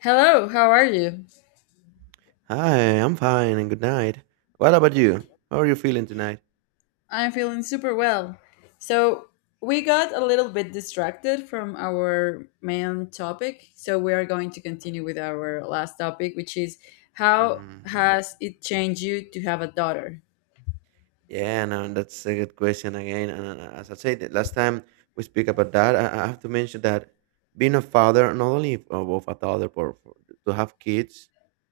Hello, how are you? Hi, I'm fine and good night. What about you? How are you feeling tonight? I'm feeling super well. So, we got a little bit distracted from our main topic, so we are going to continue with our last topic, which is how Mm. has it changed you to have a daughter? Yeah, no, that's a good question again. And as I said, the last time we speak about that, I have to mention that being a father, not only of a toddler, but for, to have kids,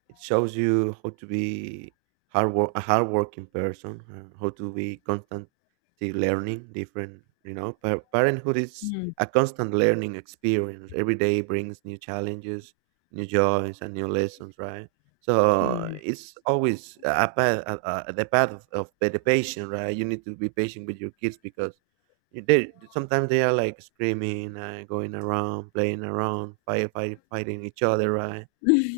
it shows you how to be hard work, a hardworking person, how to be constantly learning different, parenthood is Hmm, a constant learning experience. Every day brings new challenges, new joys, and new lessons, right? hmm, So it's always a path, the path of the patient, right? You need to be patient with your kids because they sometimes they are like screaming and going around, playing around, fighting each other, right?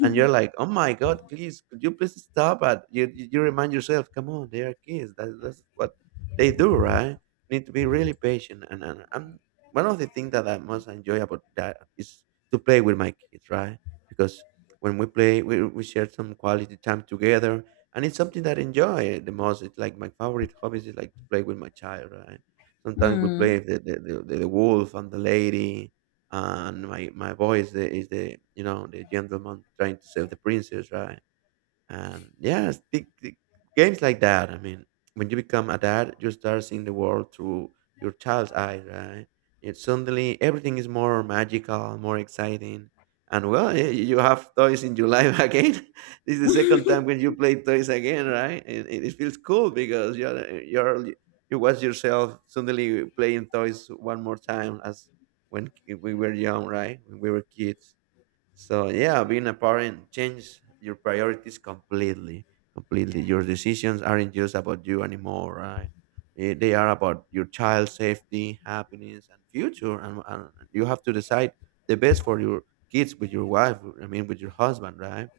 And you're like, oh my god, please, could you please stop it? You remind yourself, come on, they are kids. That's what they do, right? Need to be really patient. And one of the things that I most enjoy about that is to play with my kids, right? Because when we play we share some quality time together, and it's something that I enjoy the most. It's like my favorite hobbies is like to play with my child, right? Sometimes we hmm. play the wolf and the lady, and my boy is the the gentleman trying to save the princess, right? And yeah, the games like that. I mean, when you become a dad, you start seeing the world through your child's eyes, right? It suddenly everything is more magical, more exciting, and well, you have toys in your life again. This is the second time when you play toys again, right? And it feels cool because you're you watch yourself suddenly playing toys one more time as when we were young, right? When we were kids. So yeah, being a parent changes your priorities completely. Completely, your decisions aren't just about you anymore, right? They are about your child's safety, happiness, and future. And you have to decide the best for your kids with your wife. I mean, with your husband, right?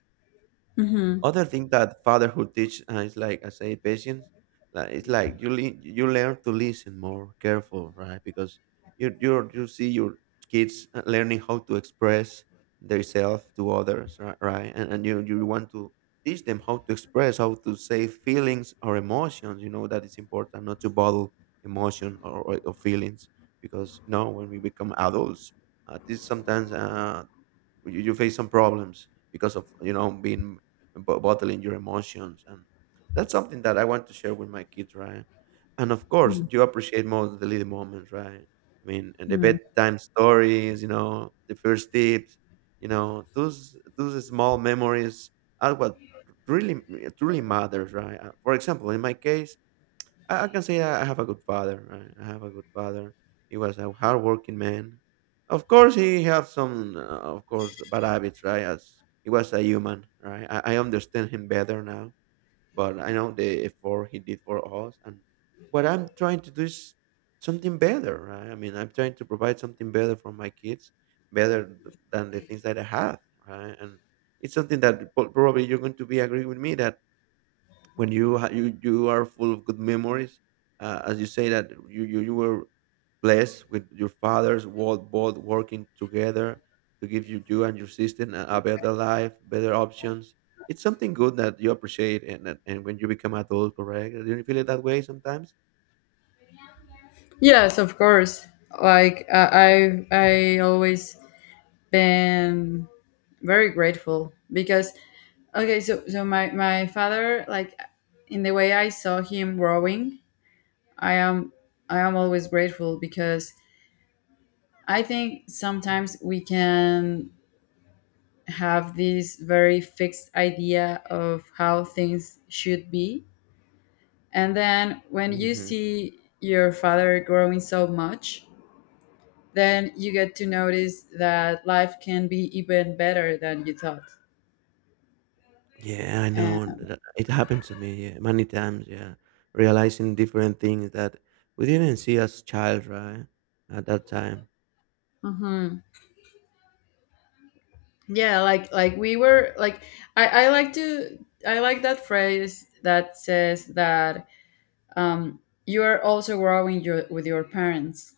Mhm, Other thing that fatherhood teach, is like I say patience. Like it's like you you learn to listen more careful, right? Because you see your kids learning how to express themselves to others, right? And you want to teach them how to express, how to say feelings or emotions. You know that it's important not to bottle emotion, or feelings, because you know when we become adults, this sometimes, you face some problems because of you know being bottling your emotions, and that's something that I want to share with my kids, right? And of course mhm, you appreciate more the little moments, right? I mean, and the mhm. bedtime stories, you know, the first tips, you know, those small memories are what really truly matters, right? For example, in my case, I can say I have a good father. Right? I have a good father. He was a hardworking man. Of course, he had some, of course, bad habits, right? As he was a human, right? I understand him better now, but I know the effort he did for us. And what I'm trying to do is something better, right? I mean, I'm trying to provide something better for my kids, better than the things that I had, right? And it's something that probably you're going to be agree with me that when you you you are full of good memories, as you say that you were blessed with your fathers, both working together to give you and your sister a better life, better options. It's something good that you appreciate, and that- and when you become adult, correct? Do you feel it that way sometimes? Yes, of course. Like I always been very grateful because okay, so so my father, like in the way I saw him growing, I am I am always grateful because I think sometimes we can have this very fixed idea of how things should be. And then when you Hmm. see your father growing so much, then you get to notice that life can be even better than you thought. Yeah, I And, know. And that- it happened to me, yeah, many times. Yeah, realizing different things that we didn't see as child, right? At that time. mhm. Yeah, like we were like I I like to I like that phrase that says that um you are also growing your with your parents.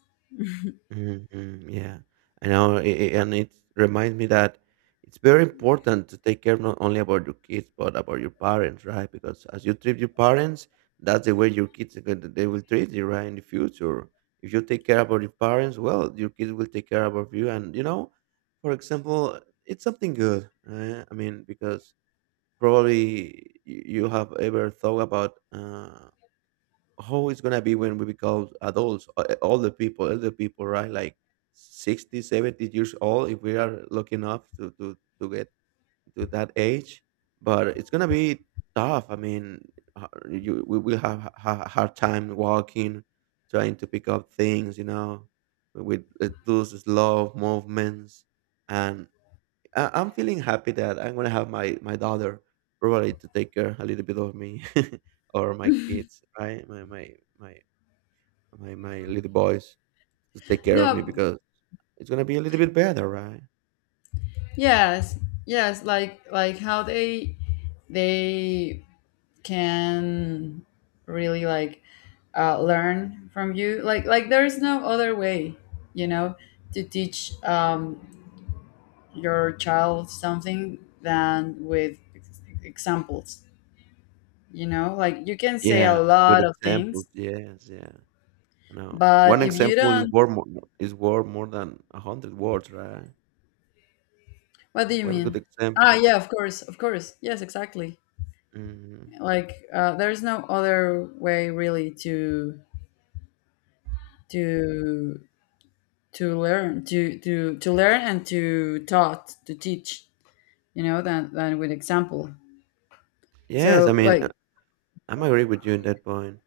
Mhm, yeah. I know, I and it reminds me that it's very important to take care not only about your kids, but about your parents, right? Because as you treat your parents, that's the way your kids are gonna they will treat you, right, in the future. If you take care about your parents, well, your kids will take care about you. And, you know, for example, it's something good. I mean, because probably you have ever thought about, how it's gonna be when we become adults, older people, elder people, right? Like 60, 70 years old, if we are lucky enough to get to that age. But it's gonna be tough. I mean, you we will have a hard time walking, trying to pick up things, you know, with, those slow movements. And I'm feeling happy that I'm gonna have my daughter, probably to take care a little bit of me or my kids, right? My little boys to take care of me, No, because it's gonna be a little bit better, right? yes, yes, like how they can really like learn from you. Like there is no other way, you know, to teach your child something than with examples. You know, like you can say a Yeah, with lot of examples. things, Yes, yeah. I know. but One if you example don't, is worth more than 100 words, right? what do you One good mean? Ah, example. yeah, of course, of course. Yes, exactly. Hmm. Like there's no other way really to to learn and to teach. You know, than with example. Yes, I So mean, I'm agree with you in that point.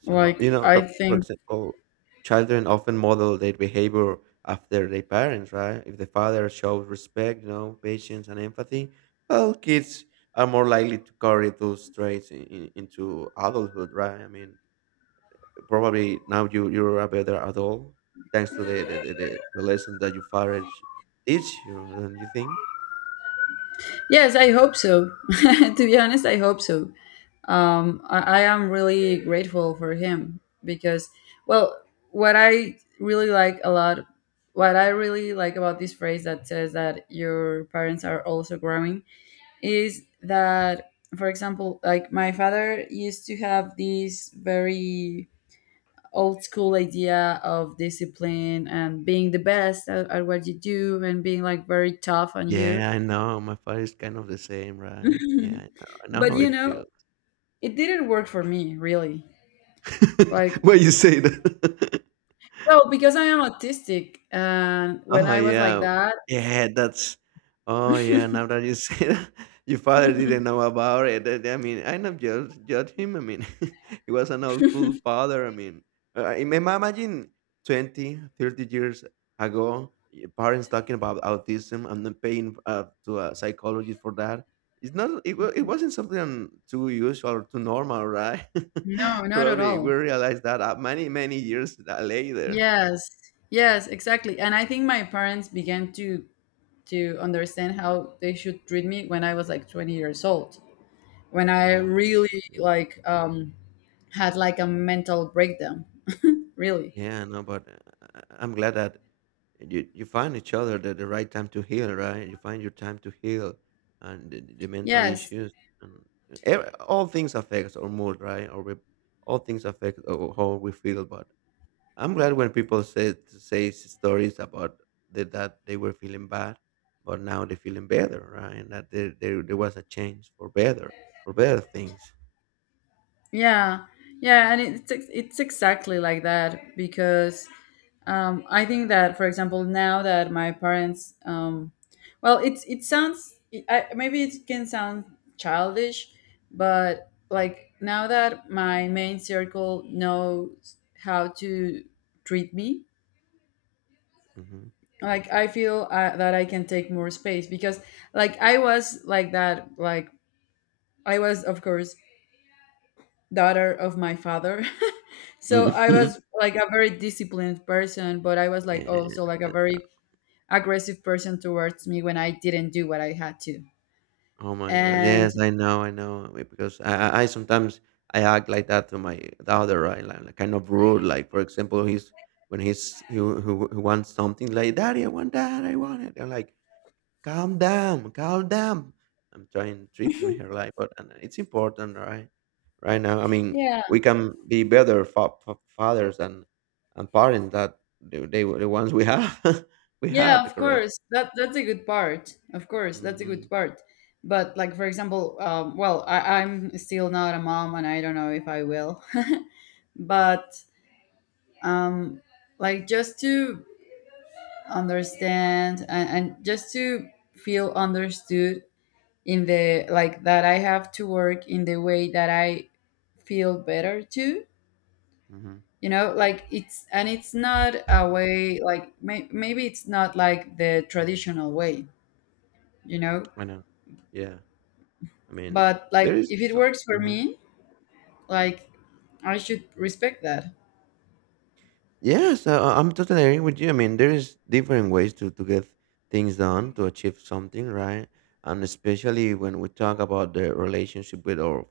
So, like you know, I the for think example, children often model their behavior after their parents, right? If the father shows respect, you know, patience and empathy, well, kids are more likely to carry those traits into adulthood, right? I mean, probably now you you're a better adult thanks to the lesson that your father teach you, don't you think? yes, I hope so. To be honest, I hope so. I am really grateful for him because, well, what I really like a lot, what I really like about this phrase that says that your parents are also growing is that, for example, like my father used to have this very old school idea of discipline and being the best at what you do and being like very tough on you. Yeah, I know. My father is kind of the same, right? Yeah, I know But how you it know, feels. it didn't work for me really. Like Why you say that? well, because I am autistic, and when Oh, I was like yeah. that, Yeah, that's oh, yeah, now that you say that, your father didn't know about it. I mean, I not judge him. I mean, he was an old cool father. I mean, imagine 20, 30 years ago, your parents talking about autism and then paying, to a psychologist for that. It's not, it, it wasn't something too usual or too normal, right? no, not at Probably we all. realized that, many, many years, later. Yes, yes, exactly. And I think my parents began to understand how they should treat me when I was like 20 years old, when I Oh, my. really like had like a mental breakdown. Really, Yeah, no, but, I'm glad that you find each other the right time to heal, right? You find your time to heal and the mental yes. issues, and all things affects our mood, right? Or we, all things affect how we feel. But I'm glad when people say stories about that they were feeling bad, but now they're feeling better, right? And that there was a change for better things. Yeah, yeah, and it's it's exactly like that because I think that, for example, now that my parents, well, it's it sounds maybe it can sound childish, but like now that my main circle knows how to treat me, Hmm. like I feel that I can take more space because, like, I was like that, like I was of course daughter of my father. So I was like a very disciplined person, but I was like also like a Yeah. very aggressive person towards me when I didn't do what I had to. Oh my god. And Yes, I know, I know. I- because I sometimes I act like that to my daughter, right? Like kind of rude. Like for example, he's when he's he, who he wants something like, Daddy, I want that, I want it. I'm like, calm down, calm down. I'm trying to treat him here like, but and it's important, right? Right now, I mean, yeah, we can be better fathers and parents that they were the ones we have we had, yeah, of correct? course. That that's a good part. Of course, that's a good Mm-hmm. part. But like for example, well, I'm still not a mom, and I don't know if I will. But um, like just to understand and just to feel understood in the like that I have to work in the way that I feel better too. Mm-hmm. You know, like it's and it's not a way like maybe it's not like the traditional way, you know, I know. Yeah. I mean, but there like is if it so works for Mhm. me, like I should respect that. Yes, I'm totally agreeing with you. I mean, there is different ways to get things done to achieve something, right? And especially when we talk about the relationship with our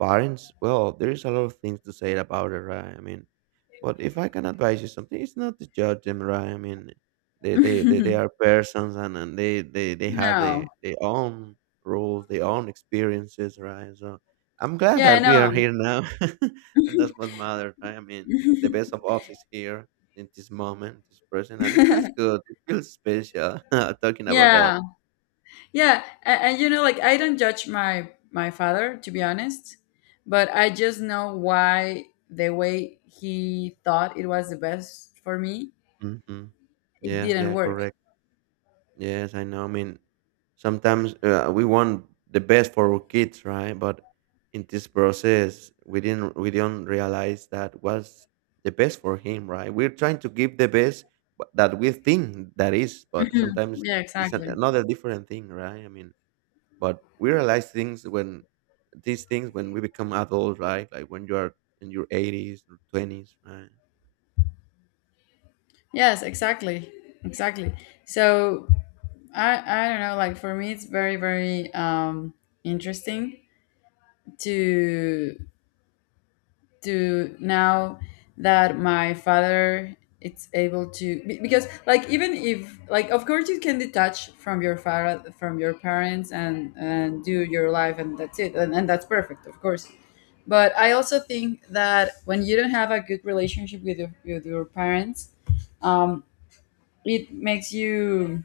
parents, well, there is a lot of things to say about it, right? I mean, but if I can advise you something, it's not to judge them, right? I mean, they are persons, and they have No. their own rules, their own experiences, right? So I'm glad Yeah, that we are no. here now. And that's what matters, right? I mean, the best of us is here in this moment, this present, and it feels good. It feels special talking about that. Yeah. Yeah, and you know, like I don't judge my father to be honest, but I just know why the way he thought it was the best for me, Hmm. it Yeah, didn't yeah, work. correct. Yes, I know. I mean, sometimes, we want the best for our kids, right? But in this process, we do not realize that was the best for him, right? We're trying to give the best that we think that is, but Mhm. sometimes Yeah, it's exactly. another different thing, right? I mean, but we realize things when these things when we become adults, right? Like when you are in your eighties or twenties, right? Yes, exactly, exactly. So I don't know. Like for me, it's very interesting to to now that my father it's able to because like even if like of course you can detach from your father from your parents and do your life and that's it and that's perfect of course, but I also think that when you don't have a good relationship with with your parents, um, it makes you.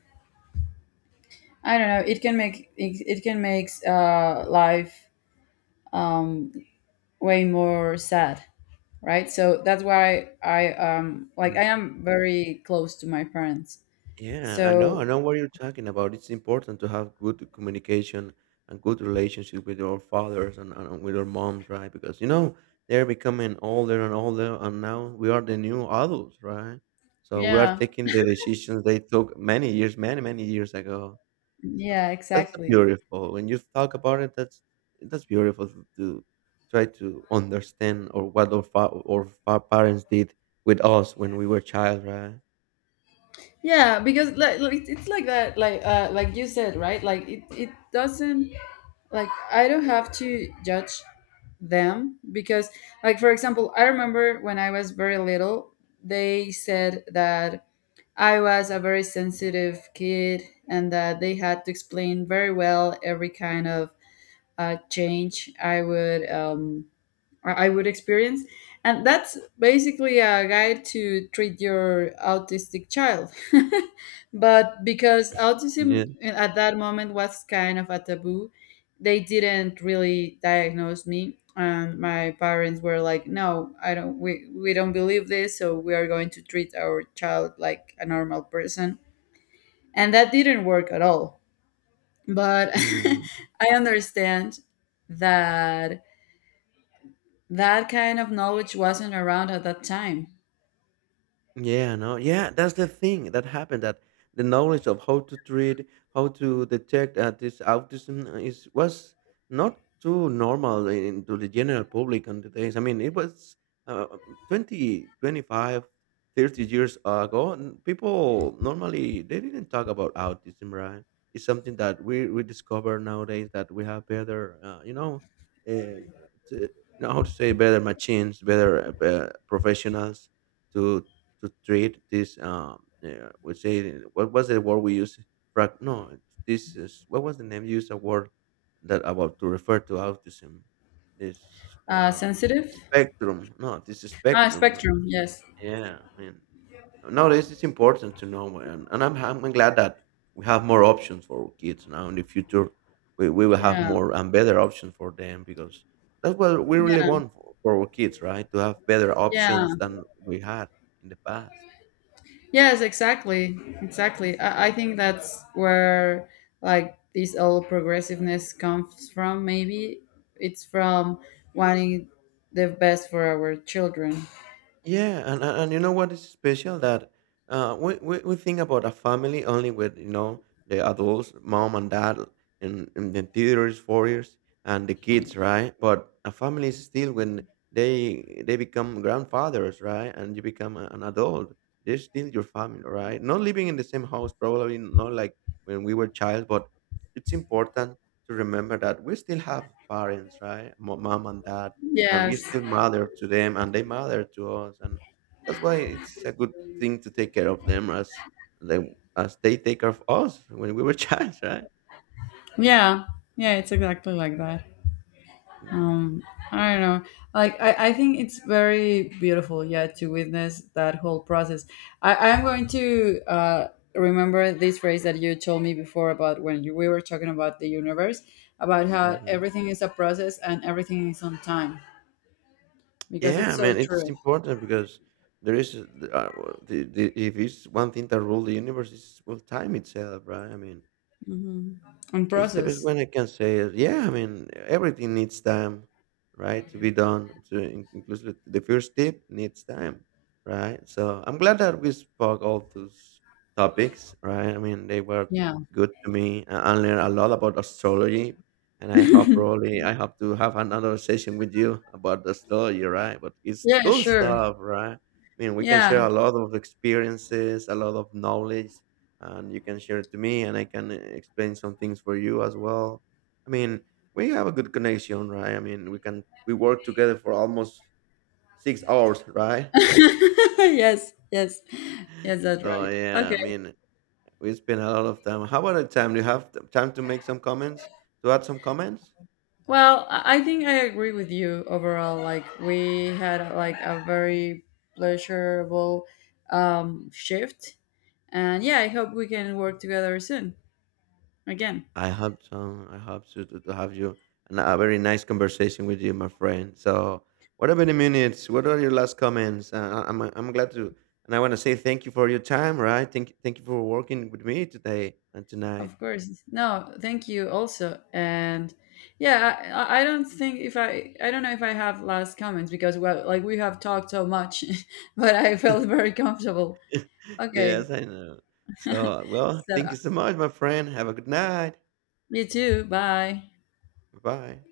I don't know, it can it can make life um, way more sad, right? So that's why I like I am very close to my parents. Yeah, So I know what you're talking about. It's important to have good communication and good relationship with your fathers and with your moms, right? Because you know they're becoming older and older, and now we are the new adults, right? So we are yeah, taking the decisions they took many years, many years ago. So yeah that's exactly. beautiful. When you talk about it, that's beautiful to try to understand or what parents did with us when we were child, right? Yeah, because like, it's like that like you said, right? Like it doesn't, like I don't have to judge them because like for example I remember when I was very little they said that I was a very sensitive kid and that they had to explain very well every kind of change I would I would experience, and that's basically a guide to treat your autistic child. But because autism at that moment was kind of a taboo, they didn't really diagnose me, and my parents were like, "No, I don't. We don't believe this, so we are going to treat our child like a normal person." And that didn't work at all. But Yeah. I understand that that kind of knowledge wasn't around at that time. Yeah, no, yeah, that's the thing that happened. That the knowledge of how to treat, how to detect this autism is was not too normal in, to the general public on the days. I mean, it was uh, 20, 25, 30 years ago. And people normally they didn't talk about autism, right? It's something that we discover nowadays that we have better, uh, you know how to say better machines, better professionals to to treat this we say what was the word we use? Frag- no This is what was the name you used, a word that about to refer to autism, this uh Sensitive? spectrum. No, this Ah, spectrum. spectrum, yes. Yeah, I mean, no, this is important to know, and I'm glad that we have more options for our kids. Now in the future we will have Yeah, more and better options for them, because that's what we really yeah, want for our kids, right? To have better yeah. options than we had in the past. Yes, exactly, exactly. I think that's where like this old progressiveness comes from. Maybe it's from wanting the best for our children. Yeah, and you know what is special, that we think about a family only with, you know, the adults, mom and dad, and the teenagers, 4 years, and the kids, right? But a family is still when they become grandfathers, right? And you become an adult, they're still your family, right? Not living in the same house, probably not like when we were child, but it's important to remember that we still have parents, right? Mom and dad, and we Yes. still matter to them and they matter to us, and that's why it's a good thing to take care of them as they take care of us when we were child, right? Yeah. Yeah, it's exactly like that. Um, Mm-hmm. I don't know. Like, I think it's very beautiful, yeah, to witness that whole process. I'm going to remember this phrase that you told me before about when we were talking about the universe, about how Mm-hmm. everything is a process and everything is on time, because it's Yeah, so man, it's true. important because there is if it's one thing that rules the universe is, well, time itself, right? I mean, Hmm. On it's the best process. one I can say. Is, yeah, I mean, everything needs time, right, to be done. To inclusive, the first tip needs time, right? So I'm glad that we spoke all those topics, right? I mean, they were Yeah. good to me. I learned a lot about astrology, and I hope, probably I hope to have another session with you about astrology, right? But it's Yeah, cool sure. stuff, right? I mean, we can share Yeah. a lot of experiences, a lot of knowledge, and you can share it to me and I can explain some things for you as well. I mean, we have a good connection, right? I mean, we work together for almost 6 hours, right? Yes, yes. Yes, that's So right. yeah, Okay. I mean, we spend a lot of time. How about the time? Do you have time to make some comments? To add some comments? Well, I think I agree with you overall. Like we had like a very pleasurable shift, and yeah, I hope we can work together soon again. I hope so. I hope so, to have you and a very nice conversation with you, my friend. So, what are many minutes? What are your last comments? I'm glad to, and I want to say thank you for your time. Right? Thank you for working with me today and tonight. Of course. No, thank you also. And yeah, I don't know if I have last comments because well, like we have talked so much, but I felt very comfortable. Okay. Yes, I know. So, well, So thank you so much, my friend. Have a good night. you too. Bye. Bye.